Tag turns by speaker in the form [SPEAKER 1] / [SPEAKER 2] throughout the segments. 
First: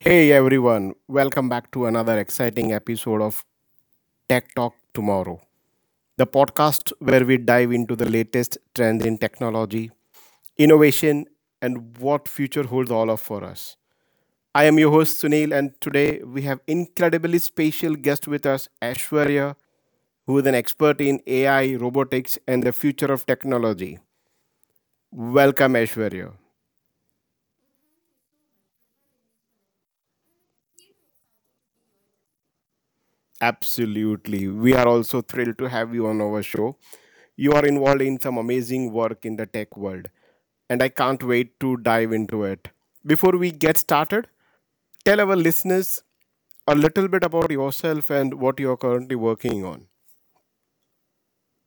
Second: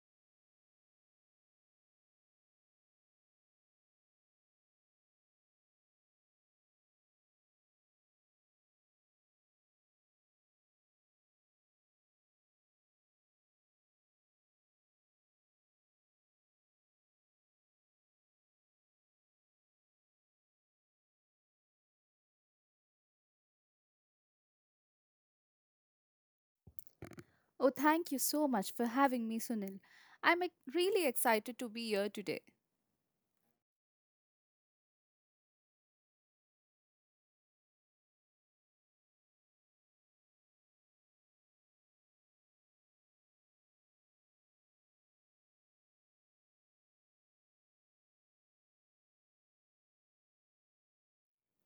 [SPEAKER 1] Hey everyone, welcome back to another exciting episode of Tech Talk Tomorrow, the podcast where we dive into the latest trends in technology, innovation, and what future holds all of for us. I am your host Sunil, and today we have incredibly special guest with us, Ashwarya, who is an expert in AI, robotics, and the future of technology. Welcome, Ashwarya.
[SPEAKER 2] Oh, thank you so much for having me, Sunil. Really excited to be here today.
[SPEAKER 1] Absolutely. We are also thrilled to have you on our show. You are involved in some amazing work in the tech world, and I can't wait to dive into it. Before we get started, tell our listeners a little bit about yourself and what you're currently working on.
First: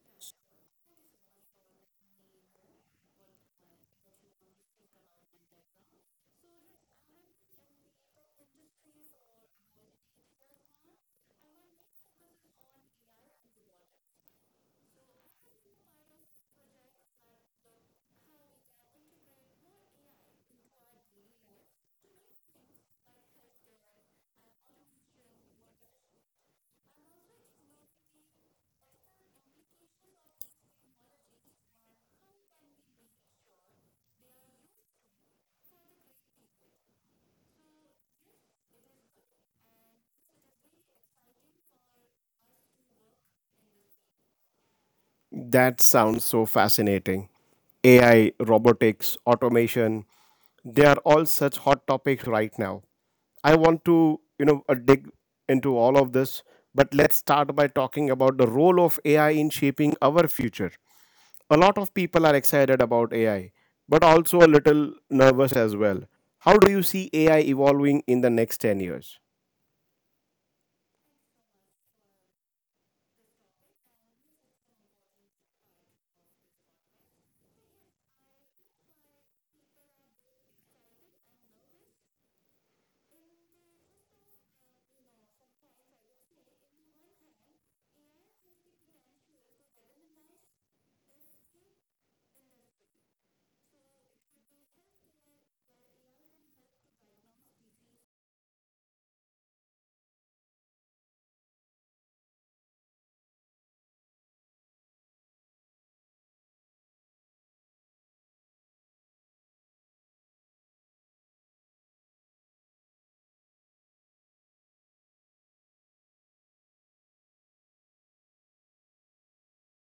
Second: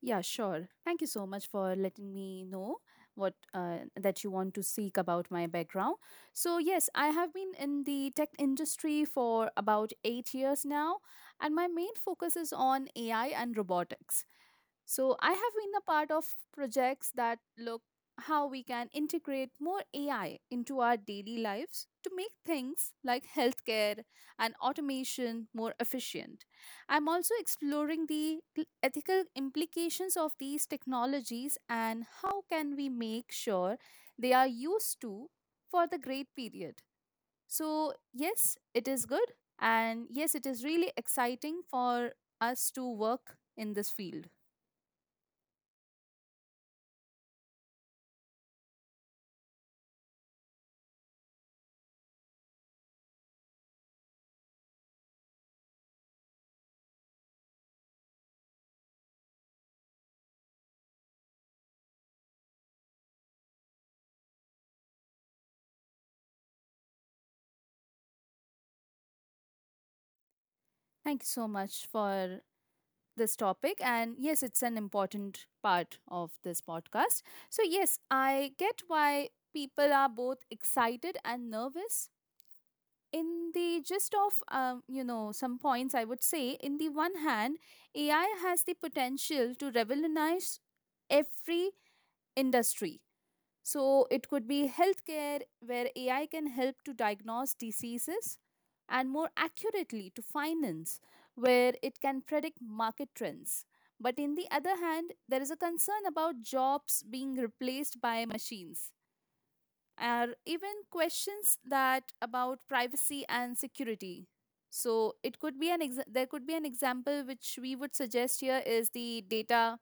[SPEAKER 2] Yeah, sure. Thank you so much for letting me know what that you want to seek about my background. So yes, I have been in the tech industry for about 8 years now, and my main focus is on AI and robotics. So I have been a part of projects that look how we can integrate more AI into our daily lives to make things like healthcare and automation more efficient. I'm also exploring the ethical implications of these technologies and how can we make sure they are used to for the great period. So yes, it is good, and yes, it is really exciting for us to work in this field.
[SPEAKER 1] That sounds so fascinating. AI, robotics, automation, they are all such hot topics right now. I want to, dig into all of this, but let's start by talking about the role of AI in shaping our future. A lot of people are excited about AI, but also a little nervous as well. How do you see AI evolving in the next 10 years?
[SPEAKER 2] Thank you so much for this topic. And yes, it's an important part of this podcast. So, yes, I get why people are both excited and nervous. In the gist of, some points, I would say, in the one hand, AI has the potential to revolutionize every industry. So it could be healthcare, where AI can help to diagnose diseases, and more accurately to finance, where it can predict market trends. But in the other hand, there is a concern about jobs being replaced by machines or even questions that about privacy and security. So it could be an there could be an example which we would suggest here is the data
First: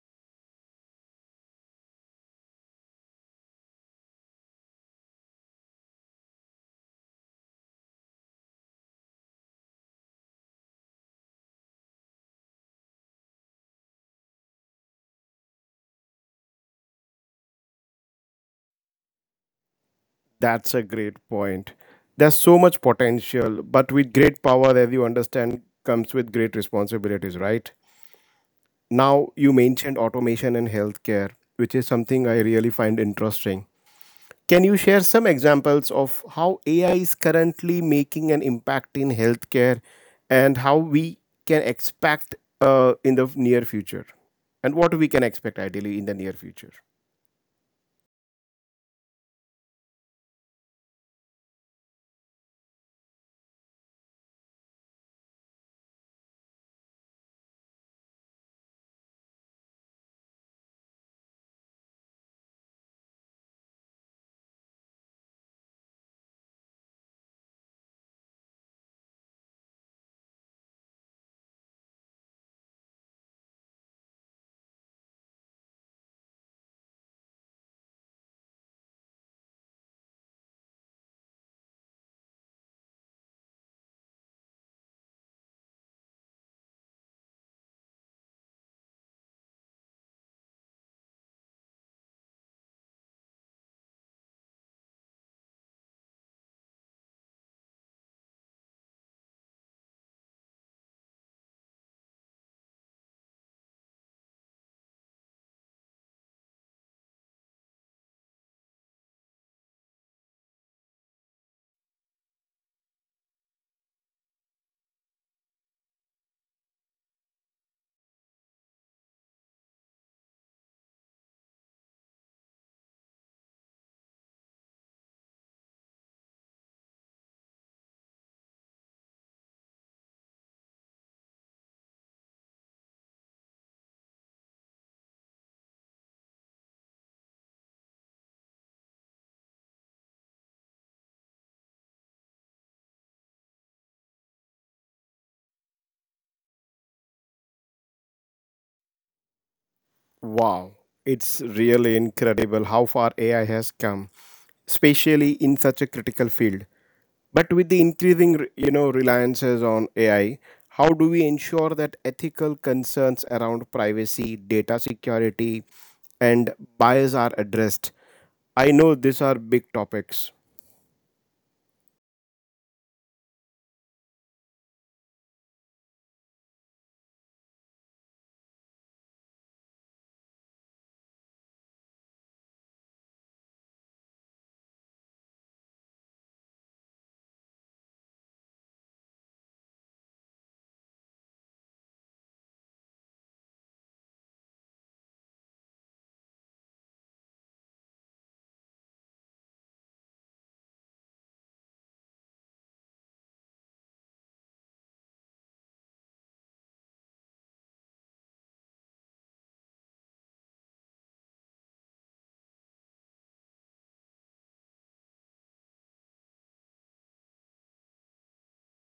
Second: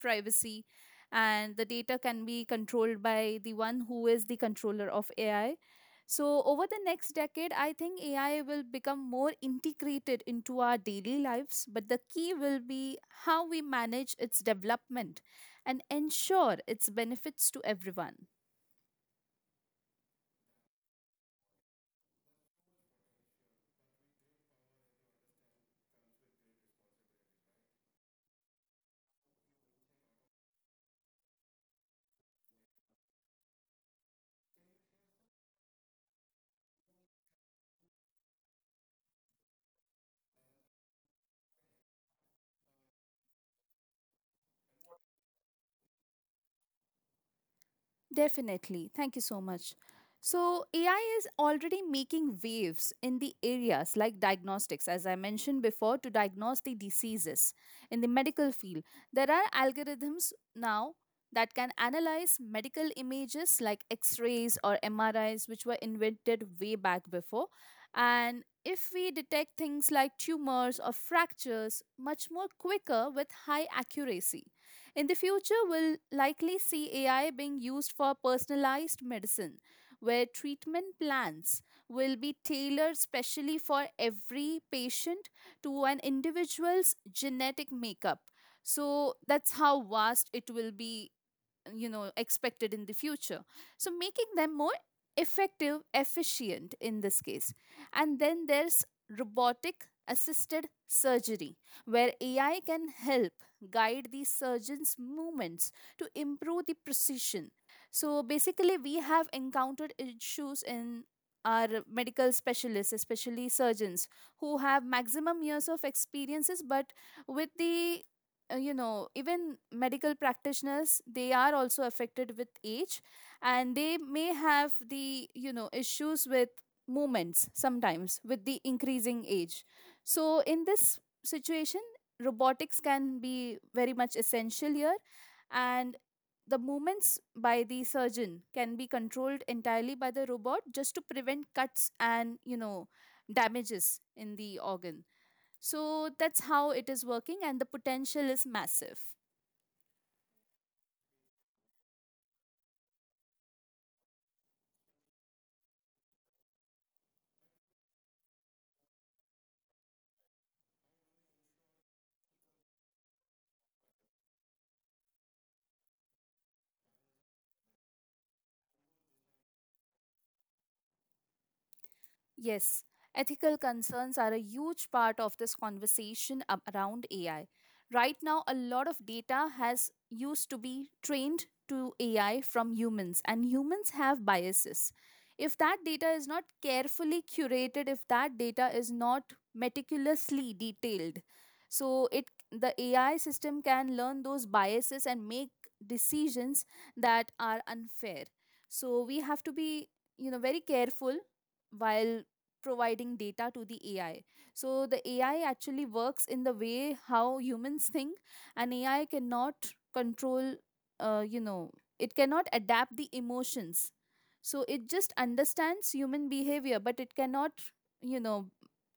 [SPEAKER 2] privacy, and the data can be controlled by the one who is the controller of AI. So over the next decade, I think AI will become more integrated into our daily lives, but the key will be how we manage its development and ensure its benefits to everyone.
[SPEAKER 1] That's a great point. There's so much potential, but with great power, as you understand, comes with great responsibilities, right? Now, you mentioned automation in healthcare, which is something I really find interesting. Can you share some examples of how AI is currently making an impact in healthcare and how we can expect in the near future? And what we can expect ideally in the near future?
[SPEAKER 2] Definitely. Thank you so much. So, AI is already making waves in the areas like diagnostics, as I mentioned before, to diagnose the diseases. In the medical field, there are algorithms now that can analyze medical images like x rays or MRIs, which were invented way back before. And if we detect things like tumors or fractures much more quicker with high accuracy. In the future, we'll likely see AI being used for personalized medicine, where treatment plans will be tailored specially for every patient to an individual's genetic makeup. So that's how vast it will be, you know, expected in the future, so making them more effective efficient in this case. And then there's robotic assisted surgery, where AI can help guide the surgeon's movements to improve the precision. So basically we have encountered issues in our medical specialists, especially surgeons, who have maximum years of experiences, but with the even medical practitioners, they are also affected with age, and they may have the, you know, issues with movements sometimes with the increasing age. So in this situation, robotics can be very much essential here, and the movements by the surgeon can be controlled entirely by the robot just to prevent cuts and, you know, damages in the organ. So that's how it is working, and the potential is massive.
[SPEAKER 1] Wow, it's really incredible how far AI has come, especially in such a critical field. But with the increasing, you know, reliances on AI, how do we ensure that ethical concerns around privacy, data security, and bias are addressed? I know these are big topics.
[SPEAKER 2] Yes, ethical concerns are a huge part of this conversation around AI. Right now, a lot of data has used to be trained to AI from humans, and humans have biases. If that data is not carefully curated, if that data is not meticulously detailed, so it the AI system can learn those biases and make decisions that are unfair. So we have to be, you know, very careful while providing data to the AI. So the AI actually works in the way how humans think, and AI cannot control, uh, you know, it cannot adapt the emotions. So it just understands human behavior, but it cannot, you know,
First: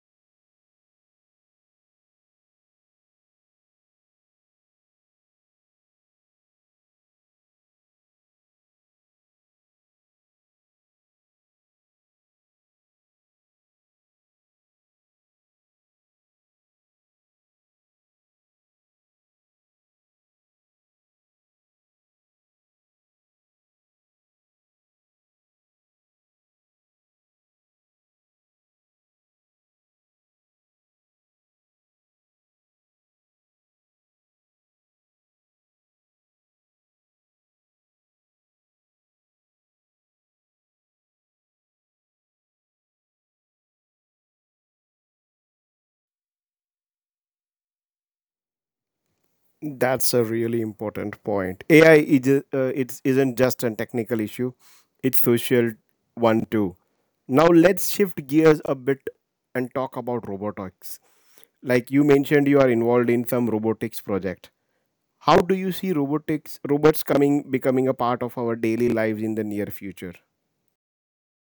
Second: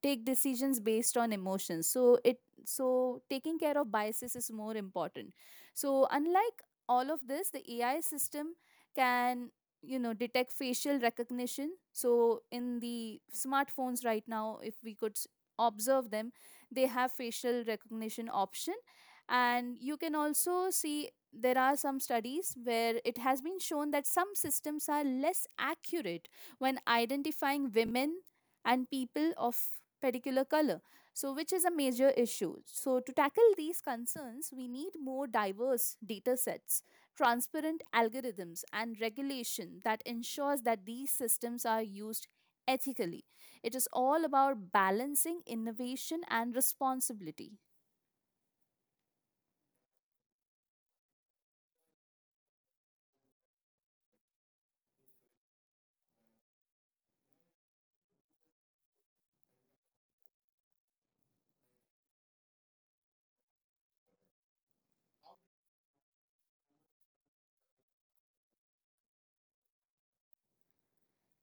[SPEAKER 2] take decisions based on emotions. So taking care of biases is more important. So unlike all of this, the AI system can, you know, detect facial recognition. So in the smartphones right now, if we could observe them, they have facial recognition option. And you can also see there are some studies where it has been shown that some systems are less accurate when identifying women and people of particular color, so which is a major issue. So to tackle these concerns, we need more diverse data sets, transparent algorithms, and regulation that ensures that these systems are used ethically. It is all about balancing innovation and responsibility.
[SPEAKER 1] That's a really important point. AI is uh, it isn't just a technical issue; it's social one too. Now let's shift gears a bit and talk about robotics. Like you mentioned, you are involved in some robotics project. How do you see robotics robots coming becoming a part of our daily lives in the near future?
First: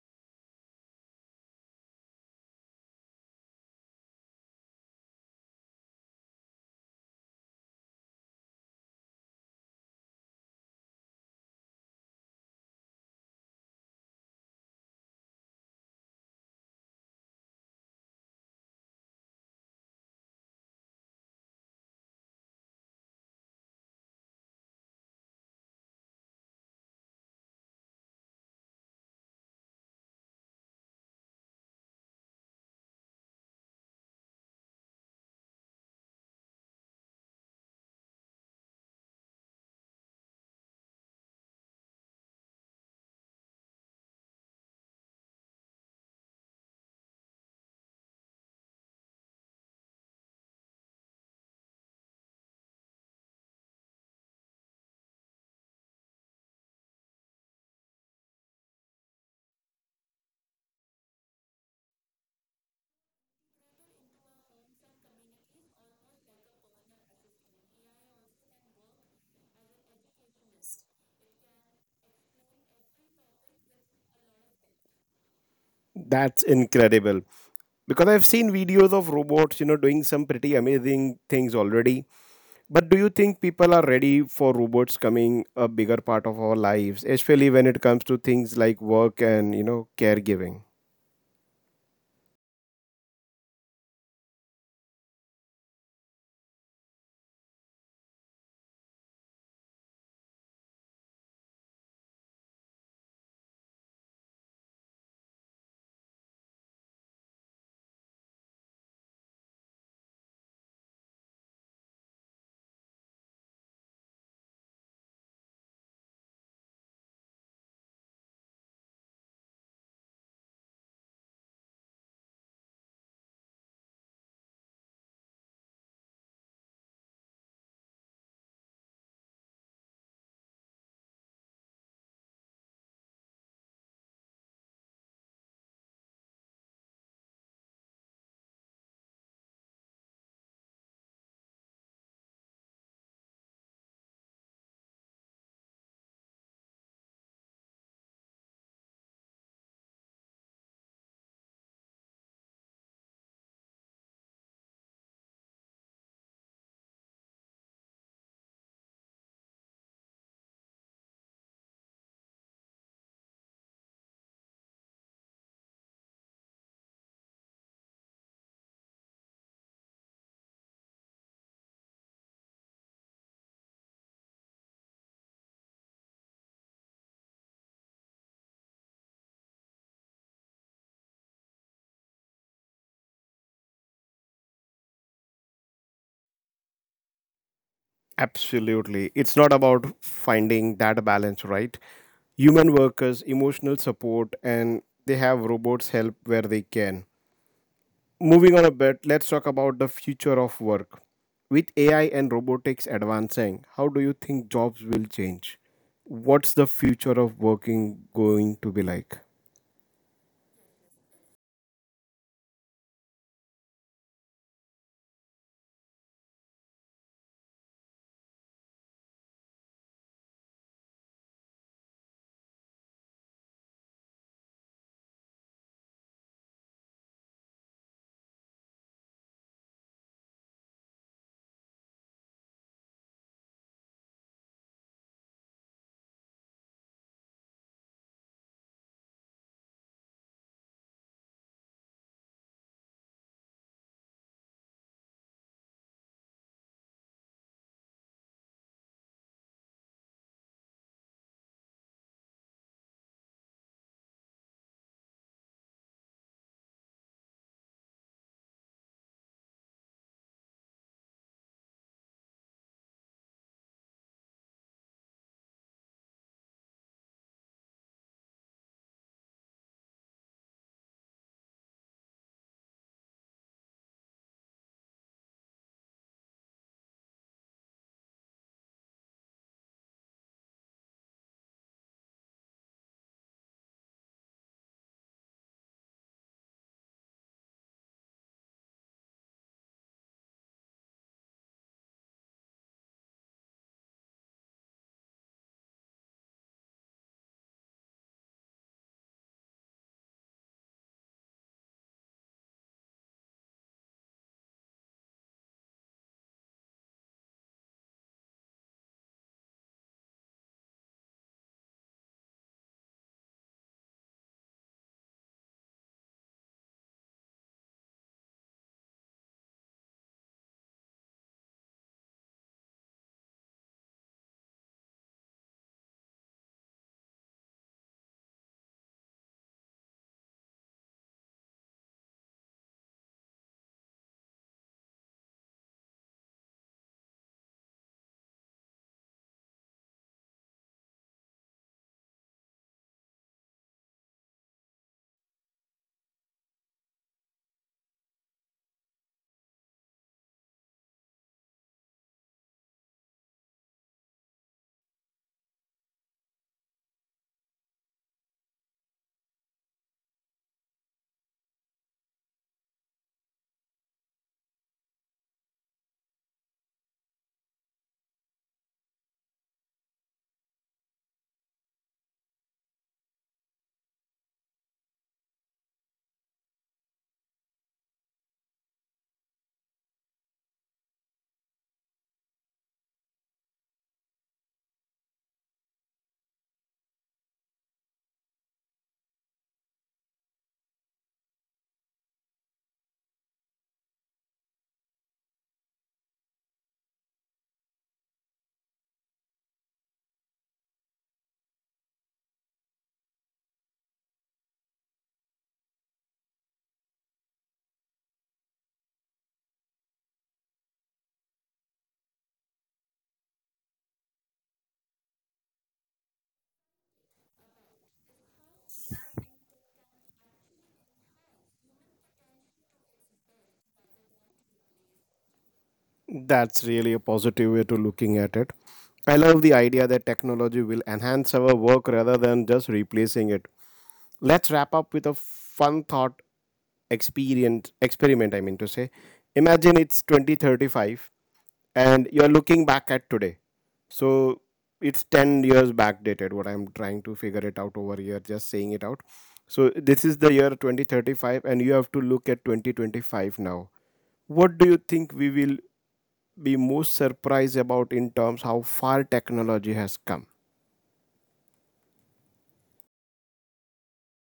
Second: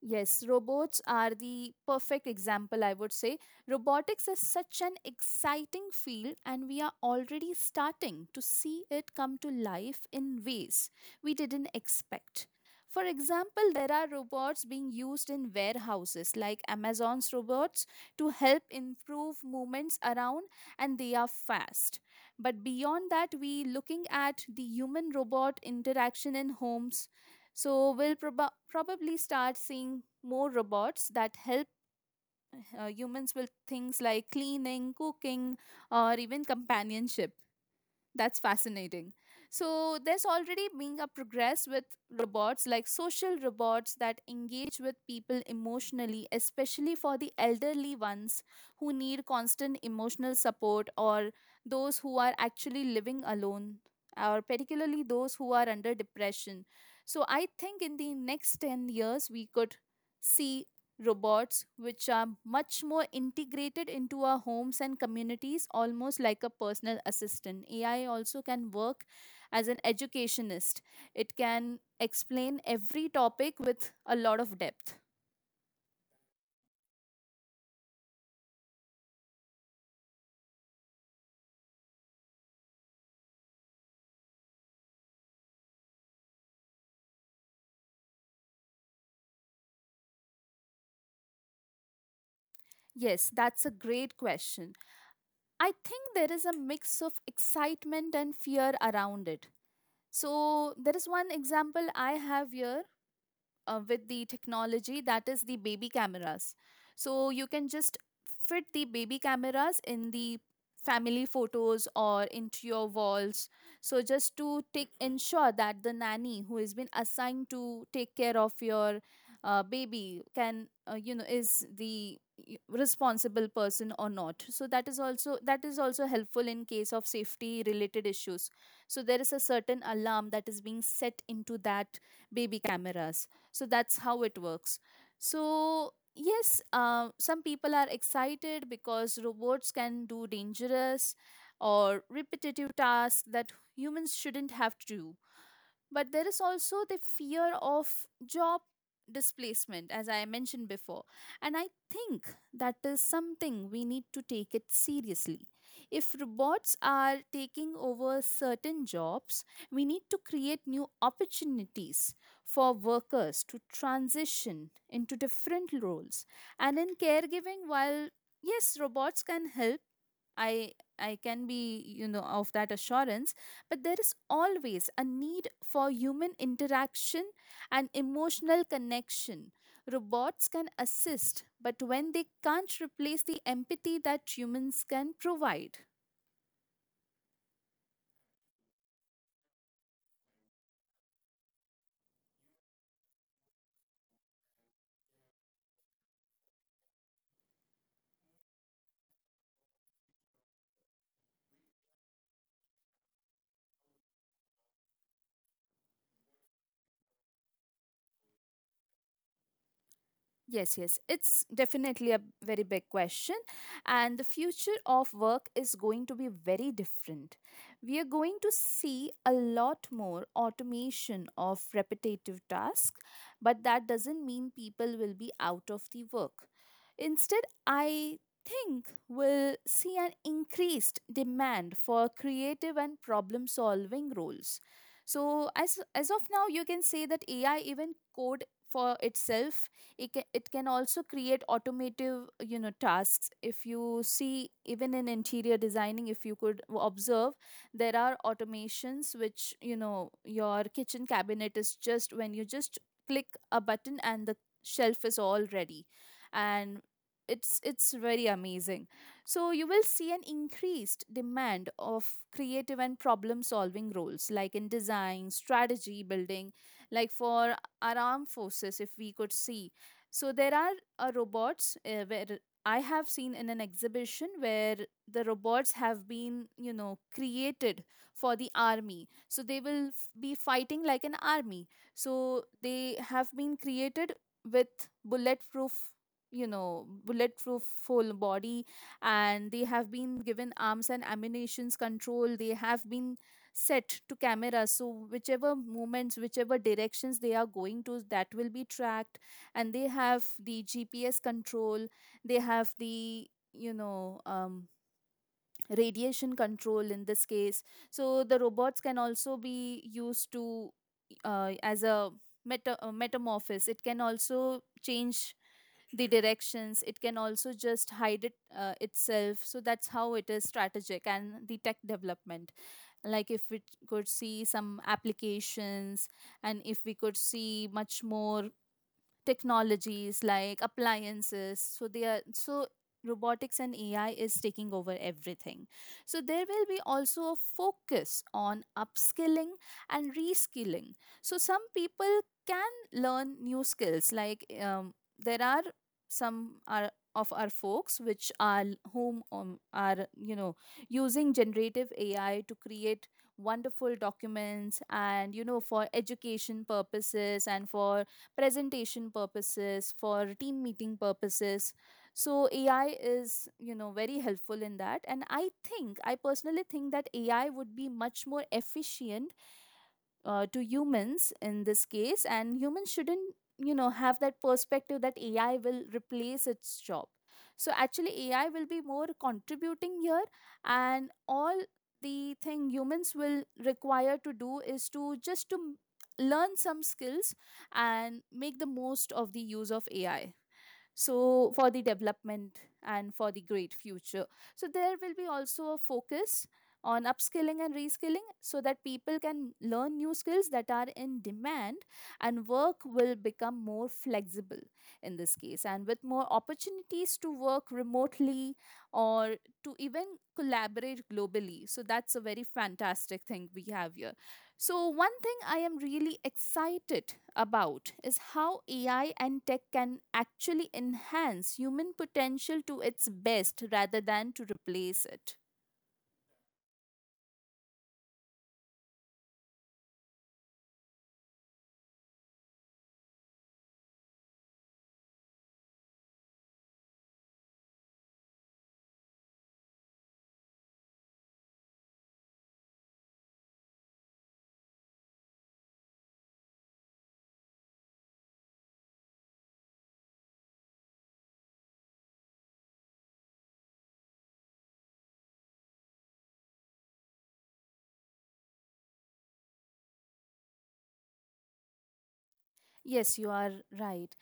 [SPEAKER 2] Yes, robots are the perfect example, I would say. Robotics is such an exciting field, and we are already starting to see it come to life in ways we didn't expect. For example, there are robots being used in warehouses like Amazon's robots to help improve movements around, and they are fast. But beyond that, we looking at the human robot interaction in homes. So we'll probably start seeing more robots that help humans with things like cleaning, cooking, or even companionship. That's fascinating. So, there's already being a progress with robots like social robots that engage with people emotionally, especially for the elderly ones who need constant emotional support, or those who are actually living alone, or particularly those who are under depression. So, I think in the next 10 years, we could see robots, which are much more integrated into our homes and communities, almost like a personal assistant. AI also can work as an educationist, it can explain every topic with a lot of depth.
[SPEAKER 1] That's incredible. Because I've seen videos of robots, you know, doing some pretty amazing things already. But do you think people are ready for robots coming a bigger part of our lives, especially when it comes to things like work and, you know, caregiving?
[SPEAKER 2] Yes, that's a great question. I think there is a mix of excitement and fear around it. So, there is one example I have here with the technology that is the baby cameras. So you can just fit the baby cameras in the family photos or into your walls. So just to take ensure that the nanny who has been assigned to take care of your baby can, is the responsible person or not, so that is also helpful in case of safety related issues. So there is a certain alarm that is being set into that baby cameras. So that's how it works. So yes, some people are excited because robots can do dangerous or repetitive tasks that humans shouldn't have to do, but there is also the fear of job displacement, as I mentioned before. And I think that is something we need to take it seriously. If robots are taking over certain jobs, we need to create new opportunities for workers to transition into different roles. And in caregiving, while yes, robots can help, I I can be, you know, of that assurance, but there is always a need for human interaction and emotional connection. Robots can assist, but when they can't replace the empathy that humans can provide.
[SPEAKER 1] Absolutely. It's not about finding that balance, right? Human workers, emotional support, and they have robots help where they can. Moving on a bit, let's talk about the future of work. With AI and robotics advancing, how do you think jobs will change? What's the future of working going to be like?
[SPEAKER 2] Yes, yes. It's definitely a very big question. And the future of work is going to be very different. We are going to see a lot more automation of repetitive tasks, but that doesn't mean people will be out of the work. Instead, I think we'll see an increased demand for creative and problem solving roles. So, as of now, you can say that AI even code for itself, it can also create automotive, you know, tasks. If you see even in interior designing, if you could observe, there are automations which, you know, your kitchen cabinet is just when you just click a button, and the shelf is all ready. And it's very amazing. So you will see an increased demand of creative and problem solving roles like in design strategy building, like for our armed forces, if we could see. So there are robots, where I have seen in an exhibition where the robots have been, you know, created for the army. So they will be fighting like an army. So they have been created with bulletproof, you know, bulletproof full body, and they have been given arms and ammunitions control. They have been set to cameras. So whichever movements, whichever directions they are going to, that will be tracked, and they have the GPS control. They have the, you know, radiation control in this case. So the robots can also be used to, as a metamorphosis, it can also change the directions, it can also just hide it itself. So that's how it is strategic, and the tech development, like if we could see some applications, and if we could see much more technologies like appliances, so they are so robotics and AI is taking over everything. So there will be also a focus on upskilling and reskilling, so some people can learn new skills like, there are some are of our folks which are whom, are, you know, using generative AI to create wonderful documents and, you know, for education purposes, and for presentation purposes, for team meeting purposes. So AI is, you know, very helpful in that. And I personally think that AI would be much more efficient to humans in this case, and humans shouldn't, you know, have that perspective that ai will replace its job. So actually ai will be more contributing here, and all the thing humans will require to do is to just to learn some skills and make the most of the use of ai, so for the development and for the great future. So there will be also a focus on upskilling and reskilling so that people can learn new skills that are in demand, and work will become more flexible in this case and with more opportunities to work remotely or to even collaborate globally. So that's a very fantastic thing we have here. So, one thing I am really excited about is how AI and tech can actually enhance human potential to its best rather than to replace it.
[SPEAKER 1] That's really a positive way to looking at it. I love the idea that technology will enhance our work rather than just replacing it. Let's wrap up with a fun thought experience experiment I mean to say. Imagine it's 2035 and you're looking back at today. So it's 10 years backdated, what I'm trying to figure it out over here, just saying it out. So this is the year 2035 and you have to look at 2025 now. What do you think we will be most surprised about in terms how far technology has come?
[SPEAKER 2] Yes, you are right.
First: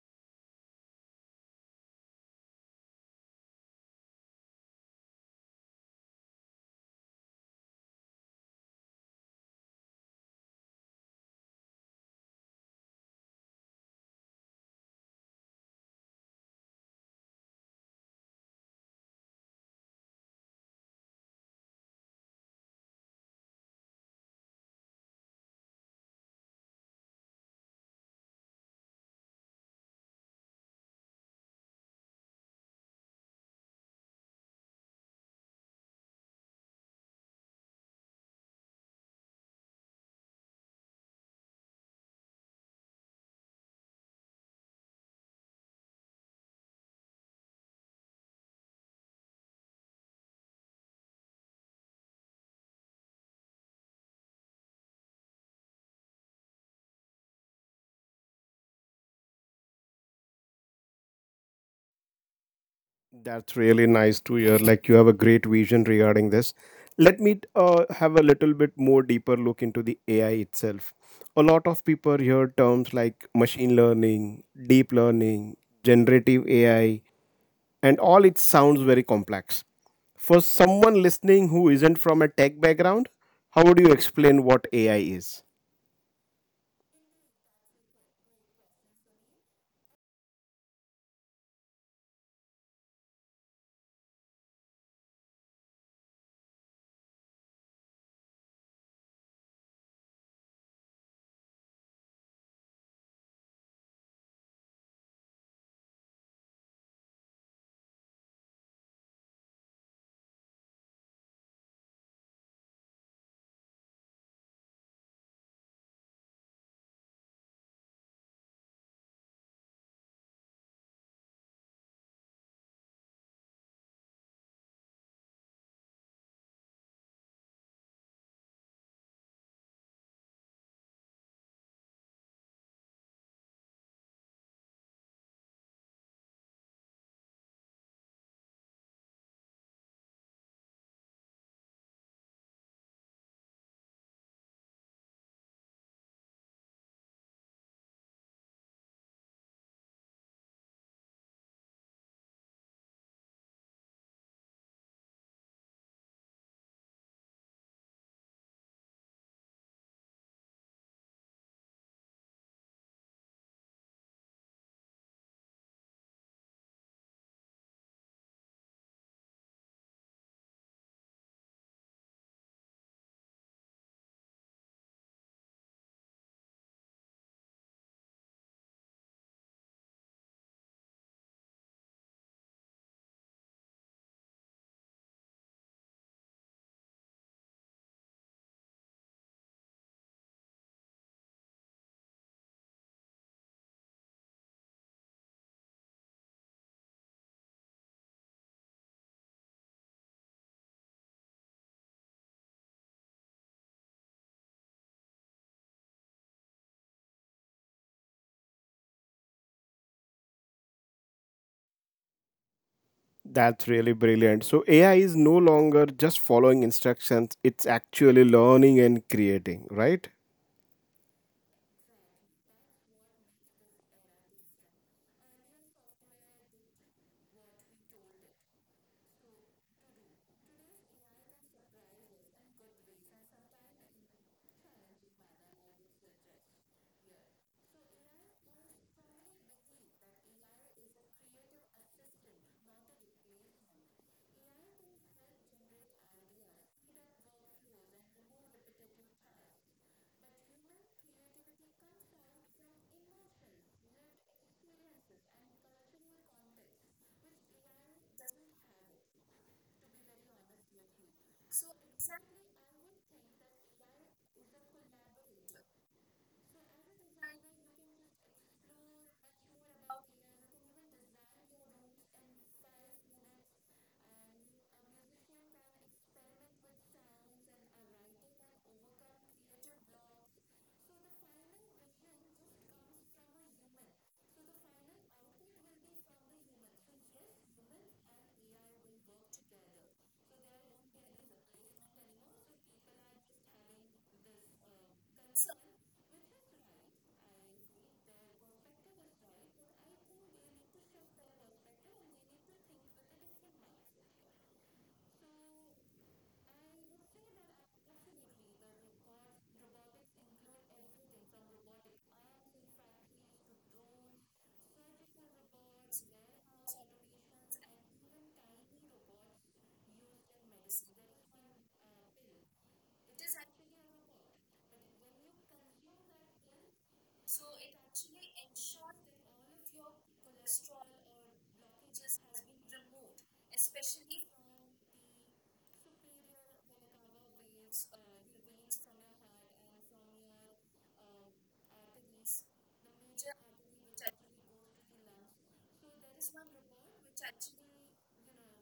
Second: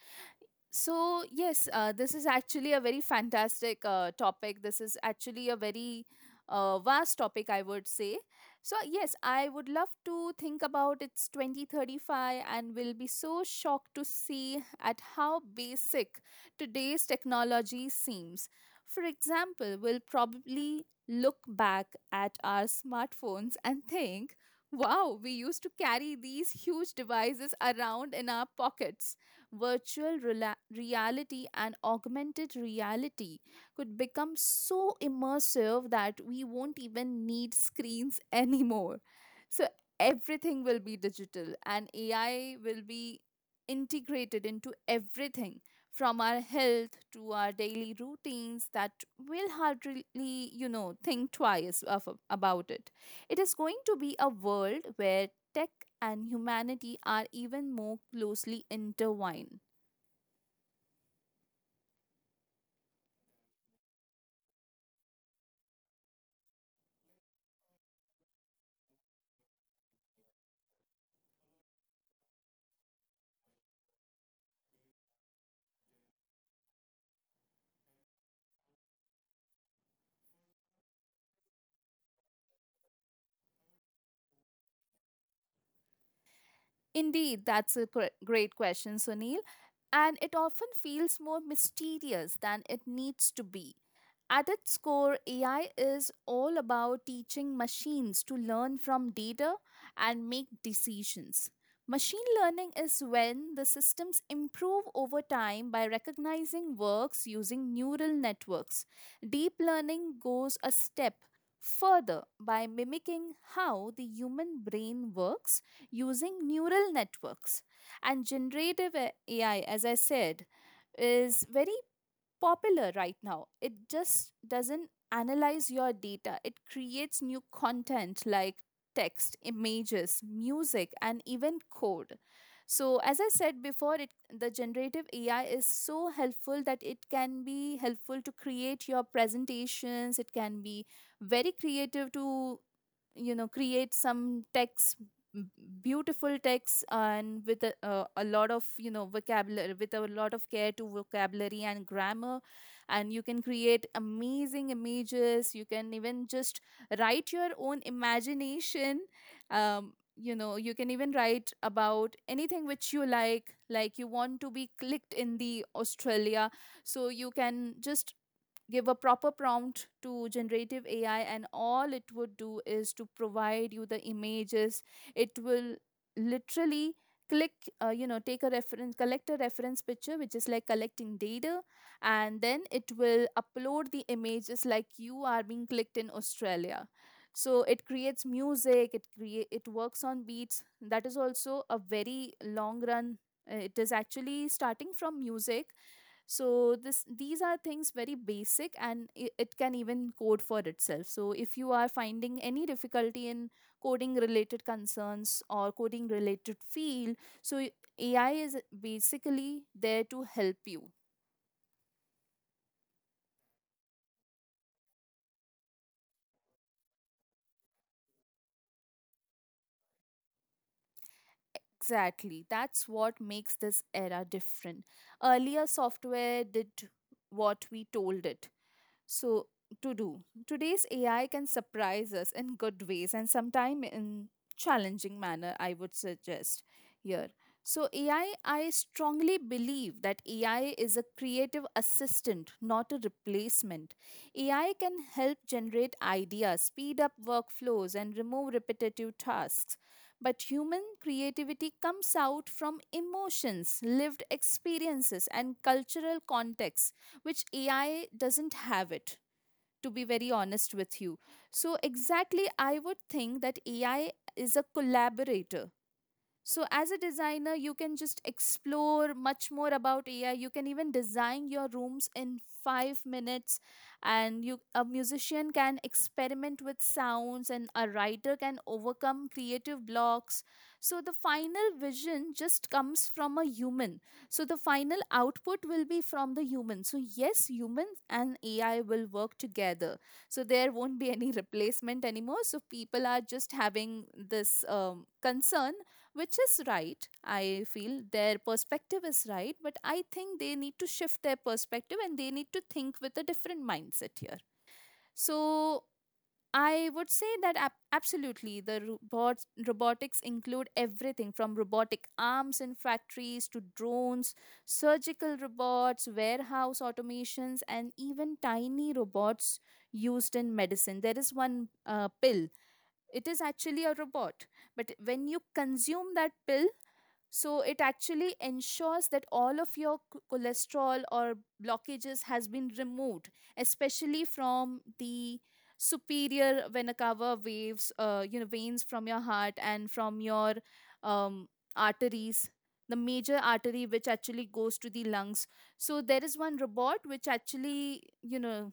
[SPEAKER 2] So, yes, this is actually a very fantastic topic. This is actually a very vast topic, I would say. So, yes, I would love to think about it's 2035 and will be so shocked to see at how basic today's technology seems. For example, we'll probably look back at our smartphones and think, wow, we used to carry these huge devices around in our pockets. Reality and augmented reality could become so immersive that we won't even need screens anymore. So everything will be digital and AI will be integrated into everything from our health to our daily routines that we'll hardly, you know, think twice of, about it. It is going to be a world where tech and humanity are even more closely intertwined.
[SPEAKER 1] That's really nice to hear, like you have a great vision regarding this. Let me have a little bit more deeper look into the AI itself. A lot of people hear terms like machine learning, deep learning, generative AI, and all it sounds very complex. For someone listening who isn't from a tech background, how would you explain what AI is?
[SPEAKER 2] Indeed, that's a great question, Sunil. And it often feels more mysterious than it needs to be. At its core, AI is all about teaching machines to learn from data and make decisions. Machine learning is when the systems improve over time by recognizing works using neural networks. Deep learning goes a step further by mimicking how the human brain works using neural networks. And generative AI, as I said, is very popular right now. It just doesn't analyze your data, it creates new content like text, images, music, and even code. So, as I said before, the generative AI is so helpful that it can be helpful to create your presentations. It can be very creative to, you know, create some text, m- beautiful texts, and with a lot of, you know, vocabulary, with a lot of care to vocabulary and grammar, and you can create amazing images. You can even just write your own imagination. You know, you can even write about anything which you like you want to be clicked in the australia. So you can just give a proper prompt to generative AI, and all it would do is to provide you the images. It will literally click, you know, take a reference, collect a reference picture, which is like collecting data, and then it will upload the images like you are being clicked in Australia. So it creates music, it works on beats. That is also a very long run. It is actually starting from music. So this these are things very basic, and it can even code for itself. So if you are finding any difficulty in coding related concerns or coding related field, so ai is basically there to help you.
[SPEAKER 1] That's really brilliant. So AI is no longer just following instructions, it's actually learning and creating, right?
[SPEAKER 2] Exactly, that's what makes this era different. Earlier software did what we told it so to do. Today's AI can surprise us in good ways and sometimes in challenging manner, I would suggest here. So AI, I strongly believe that AI is a creative assistant, not a replacement. AI can help generate ideas, speed up workflows, and remove repetitive tasks. But human creativity comes out from emotions, lived experiences, and cultural contexts which AI doesn't have it, to be very honest with you. So, exactly, I would think that AI is a collaborator. So, as a designer, you can just explore much more about AI. You can even design your rooms in 5 minutes, and you a musician can experiment with sounds, and a writer can overcome creative blocks. So, the final vision just comes from a human. So, the final output will be from the human. So, yes, humans and AI will work together. So, there won't be any replacement anymore. So, people are just having this concern which is right. I feel their perspective is right, but I think they need to shift their perspective and they need to think with a different mindset here. So I would say that absolutely the robots robotics include everything from robotic arms in factories to drones, surgical robots, warehouse automations, and even tiny robots used in medicine. There is one pill. It is actually a robot, but when you consume that pill, so it actually ensures that all of your cholesterol or blockages has been removed, especially from the superior vena cava waves, you know, veins from your heart and from your um, arteries, the major artery which actually goes to the lungs. So there is one robot which actually, you know,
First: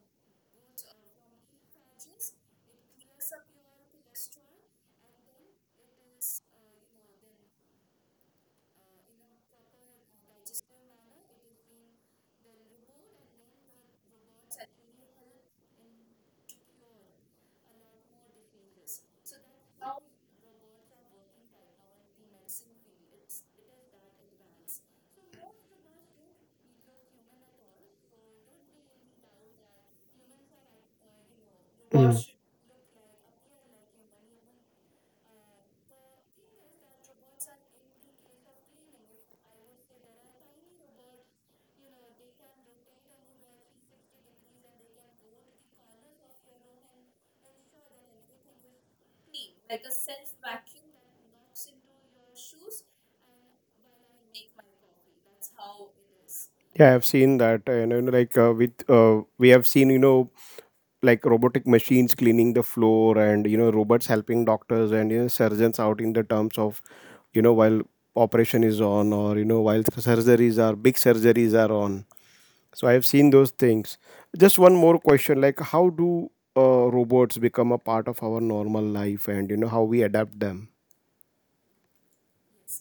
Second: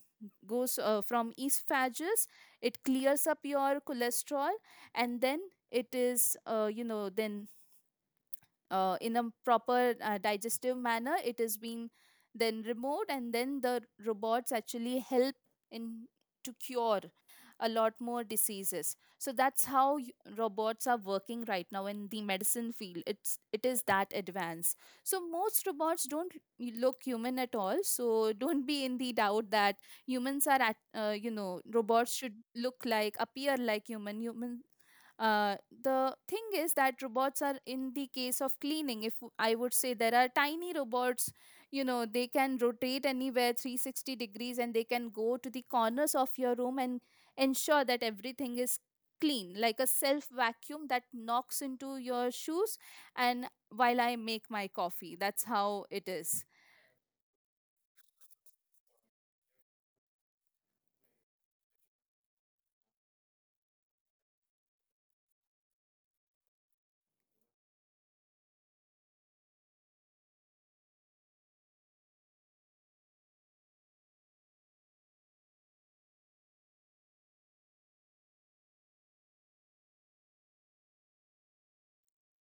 [SPEAKER 2] goes from esophagus, it clears up your cholesterol, and then it is, you know, then in a proper digestive manner, it is being then removed, and then the robots actually help in to cure a lot more diseases. So that's how robots are working right now in the medicine field. It is that advanced. So most robots don't look human at all, so don't be in the doubt that humans are at, you know, robots should look like, appear like human. uh, the thing is that robots are in the case of cleaning, if I would say, there are tiny robots, you know, they can rotate anywhere 360 degrees and they can go to the corners of your room and ensure that everything is clean, like a self vacuum that knocks into your shoes and while I make my coffee. That's how it is.
[SPEAKER 1] Yeah, I've seen that. You know, like with we have seen, you know, like robotic machines cleaning the floor, and you know, robots helping doctors and you know, surgeons out in the terms of, you know, while operation is on, or you know, while surgeries are big surgeries are on. So I have seen those things. Just one more question: like, how do robots become a part of our normal life, and you know, how we adapt them?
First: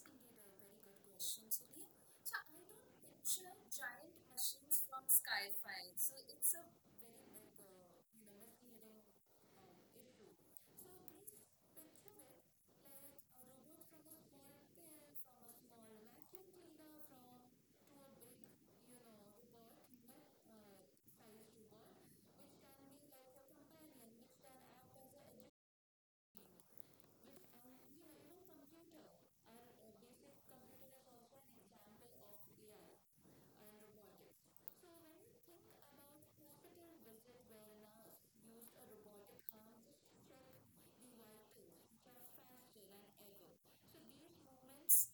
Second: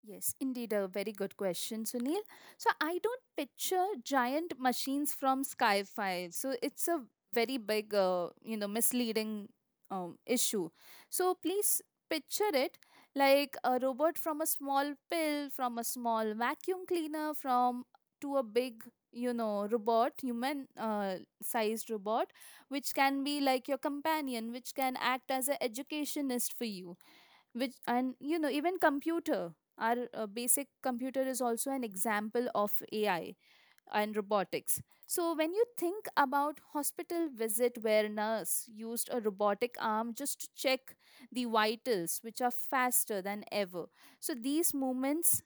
[SPEAKER 2] Yes, indeed, a very good question, Sunil. So I don't picture giant machines from Sky 5. So it's a very big, you know, misleading issue. So please picture it like a robot, from a small pill, from a small vacuum cleaner, from to a big, you know, robot, human sized robot, which can be like your companion, which can act as an educationist for you, which and you know even computer, our basic computer is also an example of ai and robotics. So when you think about hospital visit where nurse used a robotic arm just to check the vitals which are faster than ever. So these moments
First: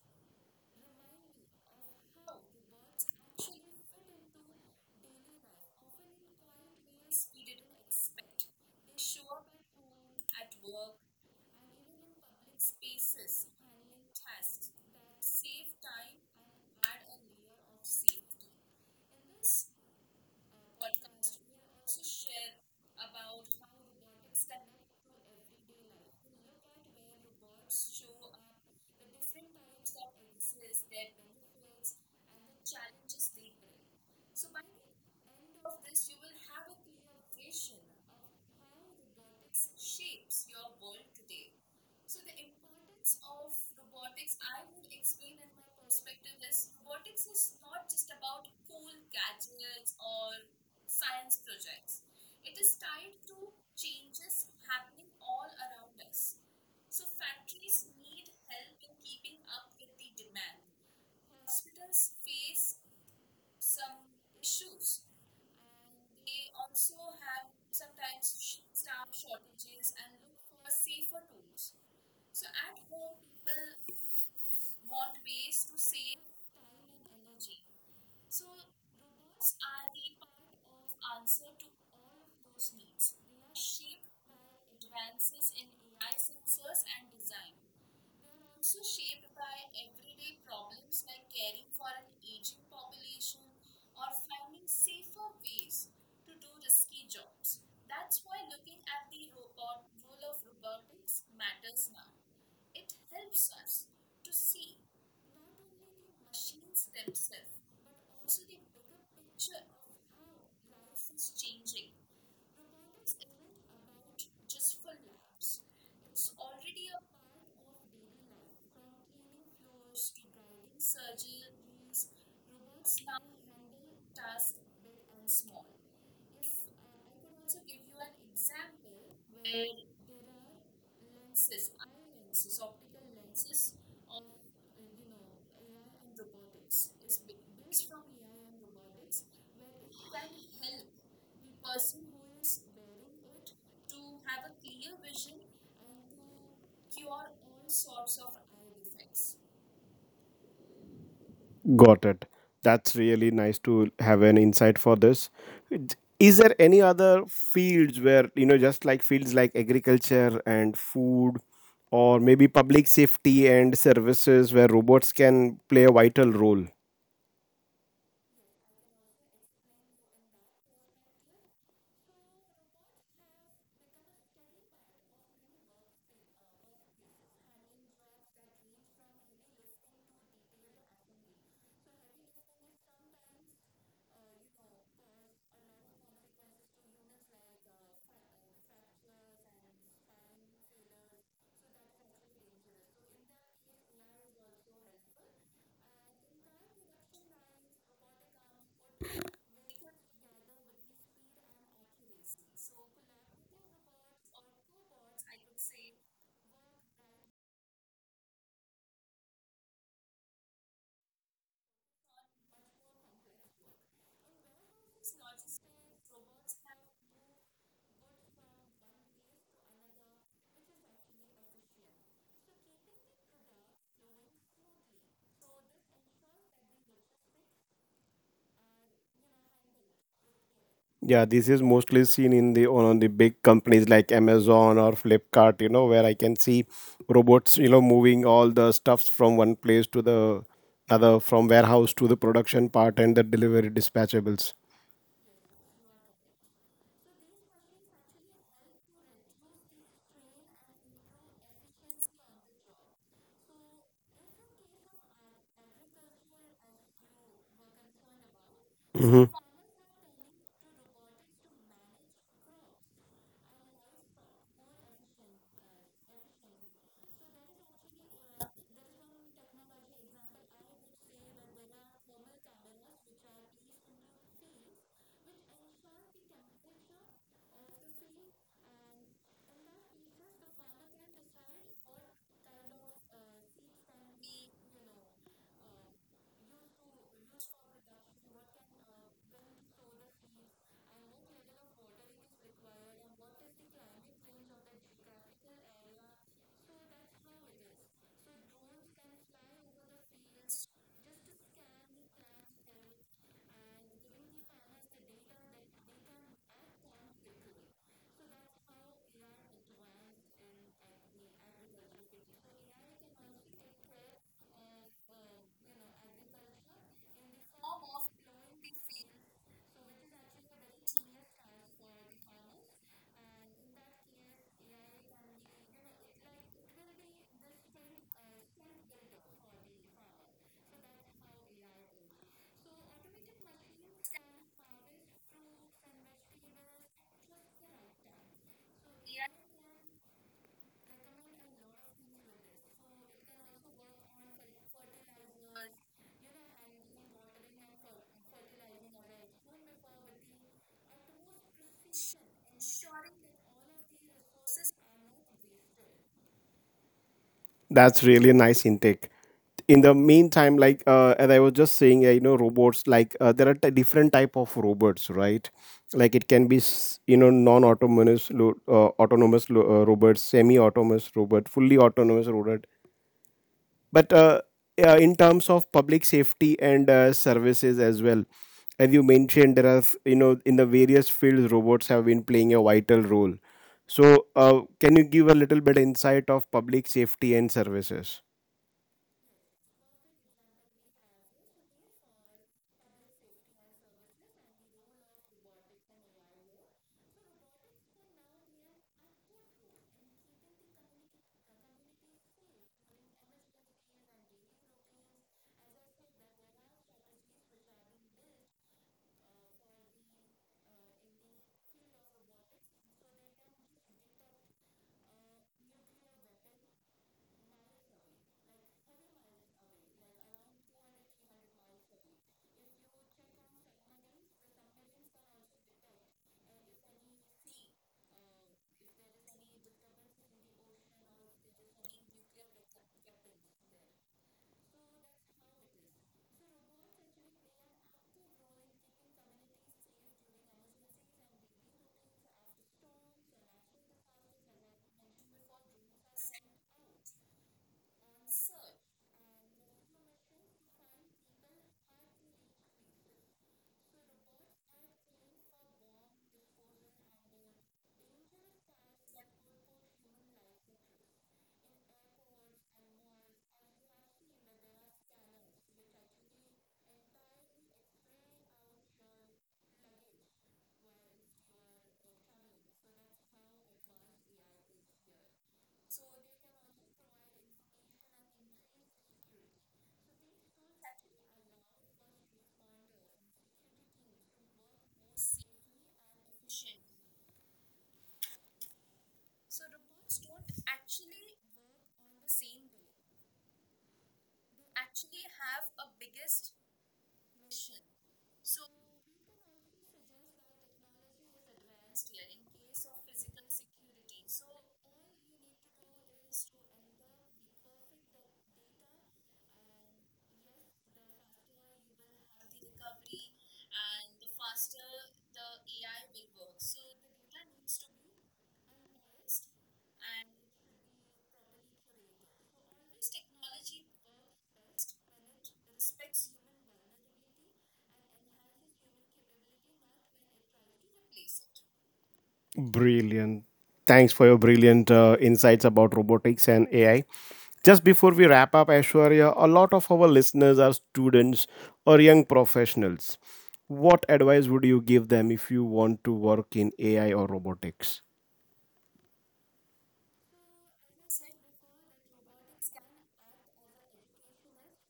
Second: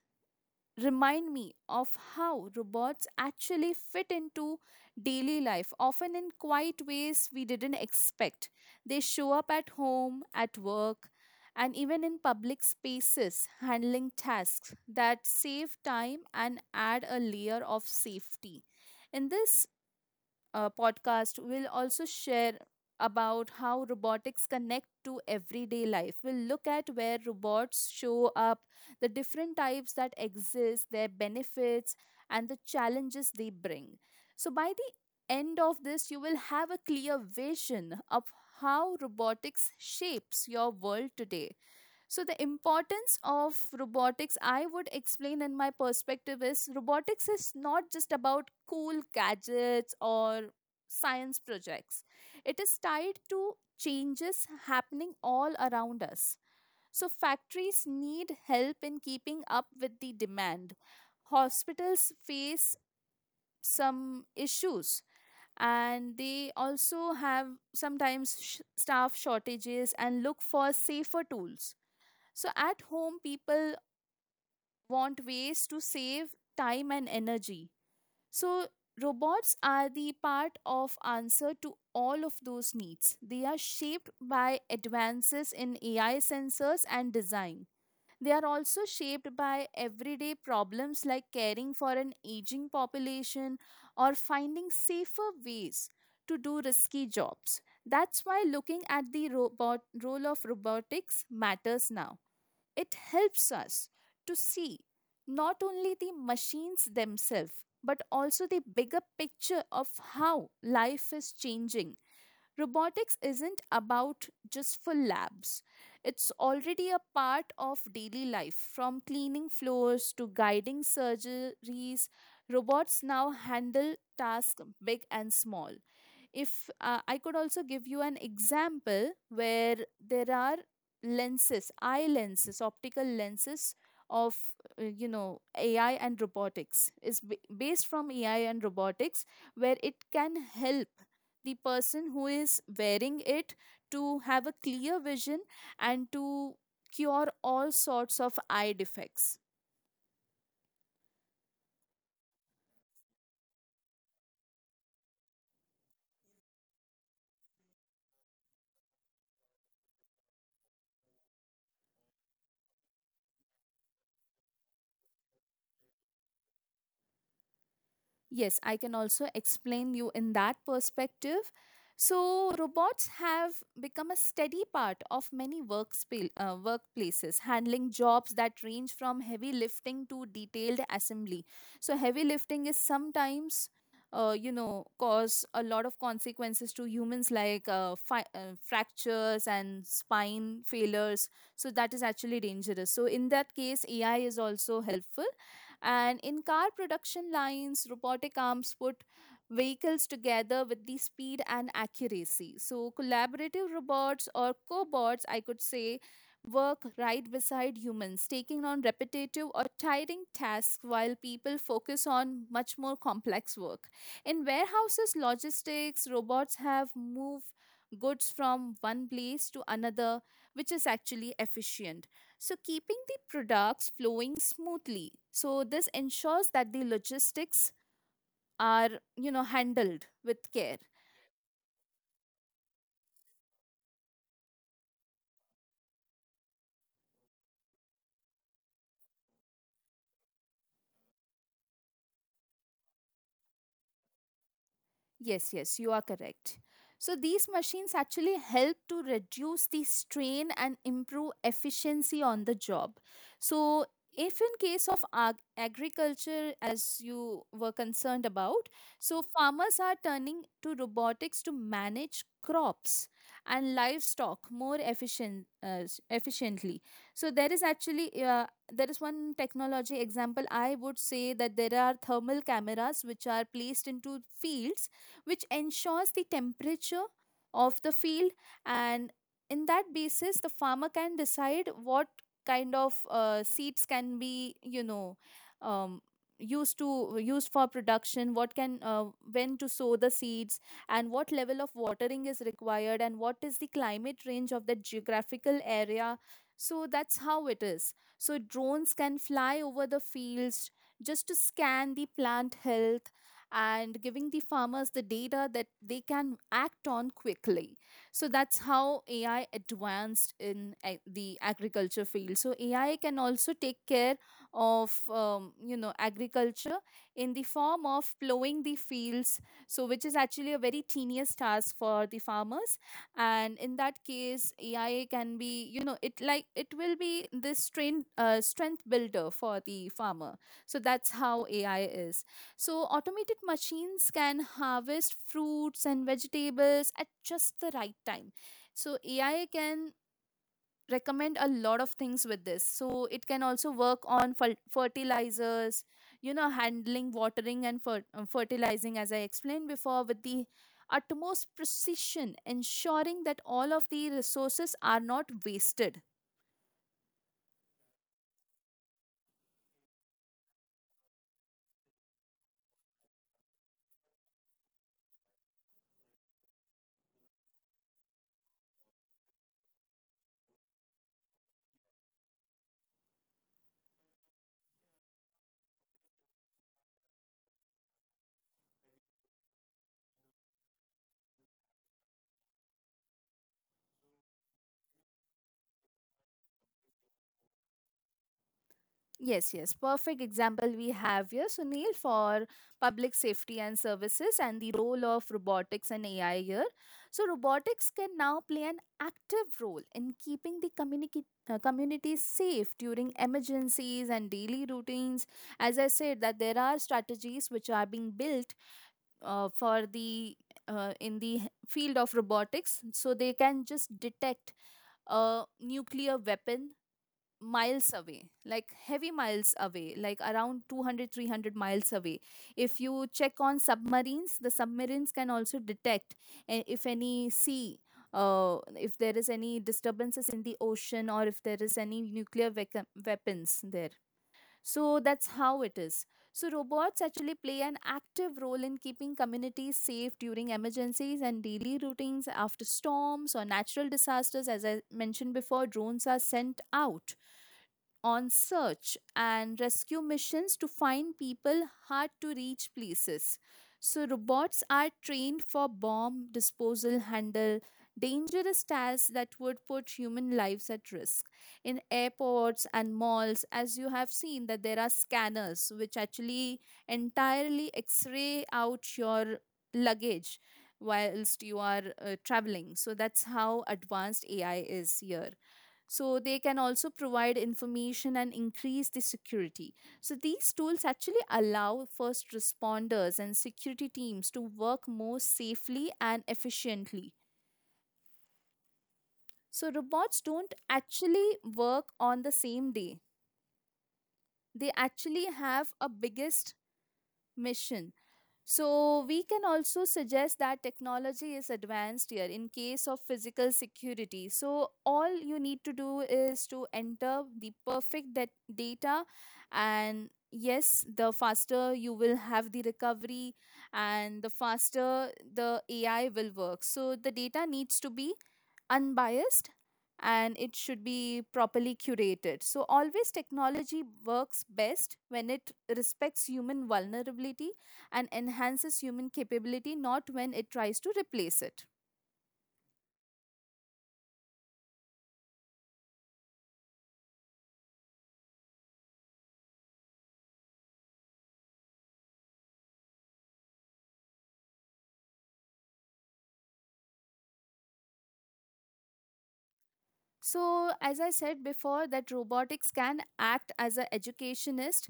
[SPEAKER 2] remind me of how robots actually fit into daily life, often in quiet ways we didn't expect. They show up at home, at work, and even in public spaces, handling tasks that save time and add a layer of safety. In this podcast, we'll also share about how robotics connect to everyday life. We'll look at where robots show up, the different types that exist, their benefits, and the challenges they bring. So, by the end of this, you will have a clear vision of how robotics shapes your world today. So, the importance of robotics, I would explain in my perspective, is robotics is not just about cool gadgets or science projects, it is tied to changes happening all around us. So, factories need help in keeping up with the demand. Hospitals face some issues, and they also have sometimes staff shortages and look for safer tools. So at home, people want ways to save time and energy. So robots are the part of answer to all of those needs. They are shaped by advances in AI sensors and design. They are also shaped by everyday problems like caring for an aging population or finding safer ways to do risky jobs. That's why looking at the robot role of robotics matters now. It helps us to see not only the machines themselves, but also the bigger picture of how life is changing. Robotics isn't about just for labs. It's already a part of daily life, from cleaning floors to guiding surgeries. Robots now handle tasks big and small. If, I could also give you an example where there are lenses eye lenses, optical lenses of, you know, ai and robotics, is based from ai and robotics, where it can help the person who is wearing it to have a clear vision and to cure all sorts of eye defects.
[SPEAKER 1] Got it. That's really nice to have an insight for this. Is there any other fields where, you know, just like fields like agriculture and food, or maybe public safety and services, where robots can play a vital role?
[SPEAKER 2] Yes, I can also explain you in that perspective. So, robots have become a steady part of many workplaces, handling jobs that range from heavy lifting to detailed assembly. So, heavy lifting is sometimes cause a lot of consequences to humans like fractures and spine failures. So, that is actually dangerous. So, in that case, AI is also helpful, and in car production lines, robotic arms put vehicles together with the speed and accuracy. So, collaborative robots, or cobots, I could say, work right beside humans, taking on repetitive or tiring tasks while people focus on much more complex work. In warehouses, logistics, robots have moved goods from one place to another, which is actually efficient. So, keeping the products flowing smoothly. So, this ensures that the logistics are, handled with care.
[SPEAKER 1] Yeah, this is mostly seen in the on the big companies like Amazon or Flipkart, you know, where I can see robots, you know, moving all the stuffs from one place to the other, from warehouse to the production part and the delivery dispatchables.
[SPEAKER 2] Yes, yes, you are correct. So these machines actually help to reduce the strain and improve efficiency on the job. So if in case of agriculture, as you were concerned about, so farmers are turning to robotics to manage crops and livestock more efficiently. So there is actually there is one technology example, I would say, that there are thermal cameras which are placed into fields, which ensures the temperature of the field, and in that basis the farmer can decide what kind of seeds can be, you know, um, used for production, what can when to sow the seeds, and what level of watering is required, and what is the climate range of that geographical area. So that's how it is. So drones can fly over the fields just to scan the plant health and giving the farmers the data that they can act on quickly. So that's how AI advanced in the agriculture field. So AI can also take care of agriculture in the form of plowing the fields. So which is actually a very tedious task for the farmers, and in that case, AI can be, you know, it like it will be this strength builder for the farmer. So that's how AI is. So, automated machines can harvest fruits and vegetables at just the right time. So, AI can recommend a lot of things with this. So, it can also work on fertilizers, you know, handling watering and fertilizing, as I explained before, with the utmost precision, ensuring that all of the resources are not wasted.
[SPEAKER 1] That's really a nice intake. In the meantime, like as I was just saying, you know, robots, like there are different type of robots, right? Like it can be non-autonomous autonomous robots, semi-autonomous robot, fully autonomous robot. But in terms of public safety and services as well, as you mentioned, there are, you know, in the various fields robots have been playing a vital role. So, can you give a little bit insight of public safety and services?
[SPEAKER 2] Yes, yes. Perfect example we have here, Sunil, for public safety and services and the role of robotics and AI here. So, robotics can now play an active role in keeping the community safe during emergencies and daily routines. As I said, that there are strategies which are being built for the in the field of robotics, so they can just detect a nuclear weapon miles away, like heavy miles away, like around 200, 300 miles away. If you check on submarines, the submarines can also detect if any sea, if there is any disturbances in the ocean, or if there is any nuclear weapons there. So that's how it is. So robots actually play an active role in keeping communities safe during emergencies and daily routines. After storms or natural disasters, as I mentioned before, drones are sent out on search and rescue missions to find people hard to reach places. So, robots are trained for bomb disposal, handle dangerous tasks that would put human lives at risk. In airports and malls, as you have seen, that there are scanners which actually entirely x ray out your luggage whilst you are traveling. So, that's how advanced AI is here, so they can also provide information and increase the security. So these tools actually allow first responders and security teams to work more safely and efficiently. So robots don't actually work on the same day, they actually have a biggest mission. So, we can also suggest that technology is advanced here in case of physical security. So, all you need to do is to enter the data, and yes, the faster you will have the recovery, and the faster the AI will work. So, the data needs to be unbiased and it should be properly curated. So, always technology works best when it respects human vulnerability and enhances human capability, not when it tries to replace it.
[SPEAKER 1] Brilliant. Thanks for your brilliant insights about robotics and AI. Just before we wrap up, Aishwarya, a lot of our listeners are students or young professionals. What advice would you give them if you want to work in AI or robotics?
[SPEAKER 2] So, as I said before, that robotics can act as an educationist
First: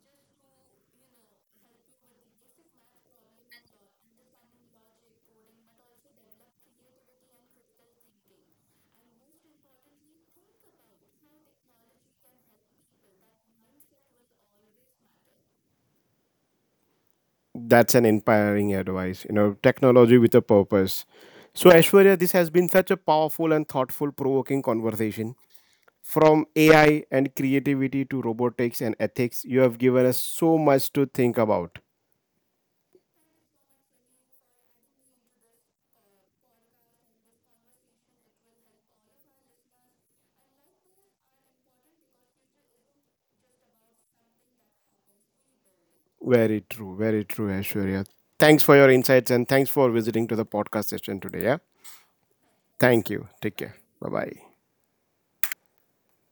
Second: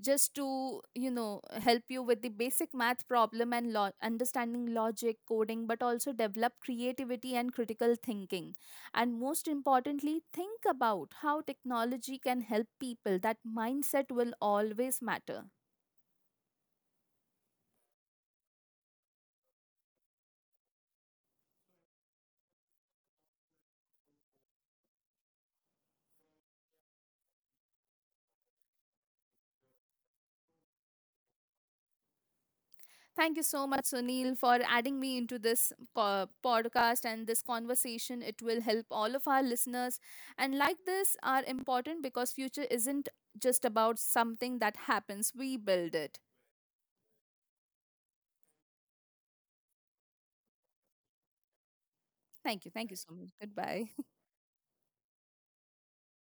[SPEAKER 2] just to, you know, help you with the basic math problem and understanding logic, coding, but also develop creativity and critical thinking. And most importantly, think about how technology can help people. That mindset will always matter.
[SPEAKER 1] That's an inspiring advice, you know, technology with a purpose. So, Aishwarya, this has been such a powerful and thoughtful, provoking conversation. From AI and creativity to robotics and ethics, you have given us so much to think about.
[SPEAKER 2] Thank you so much, Sunil, for adding me into this podcast and this conversation. It will help all of our listeners. And like this are important because future isn't just about something that happens. We build it.
[SPEAKER 1] Very true, Aishwarya. Thanks for your insights and thanks for visiting to the podcast session today. Yeah.
[SPEAKER 2] Thank you. Thank you
[SPEAKER 1] Thank
[SPEAKER 2] so
[SPEAKER 1] you.
[SPEAKER 2] much.
[SPEAKER 1] Take care.
[SPEAKER 2] Goodbye.
[SPEAKER 1] Bye bye.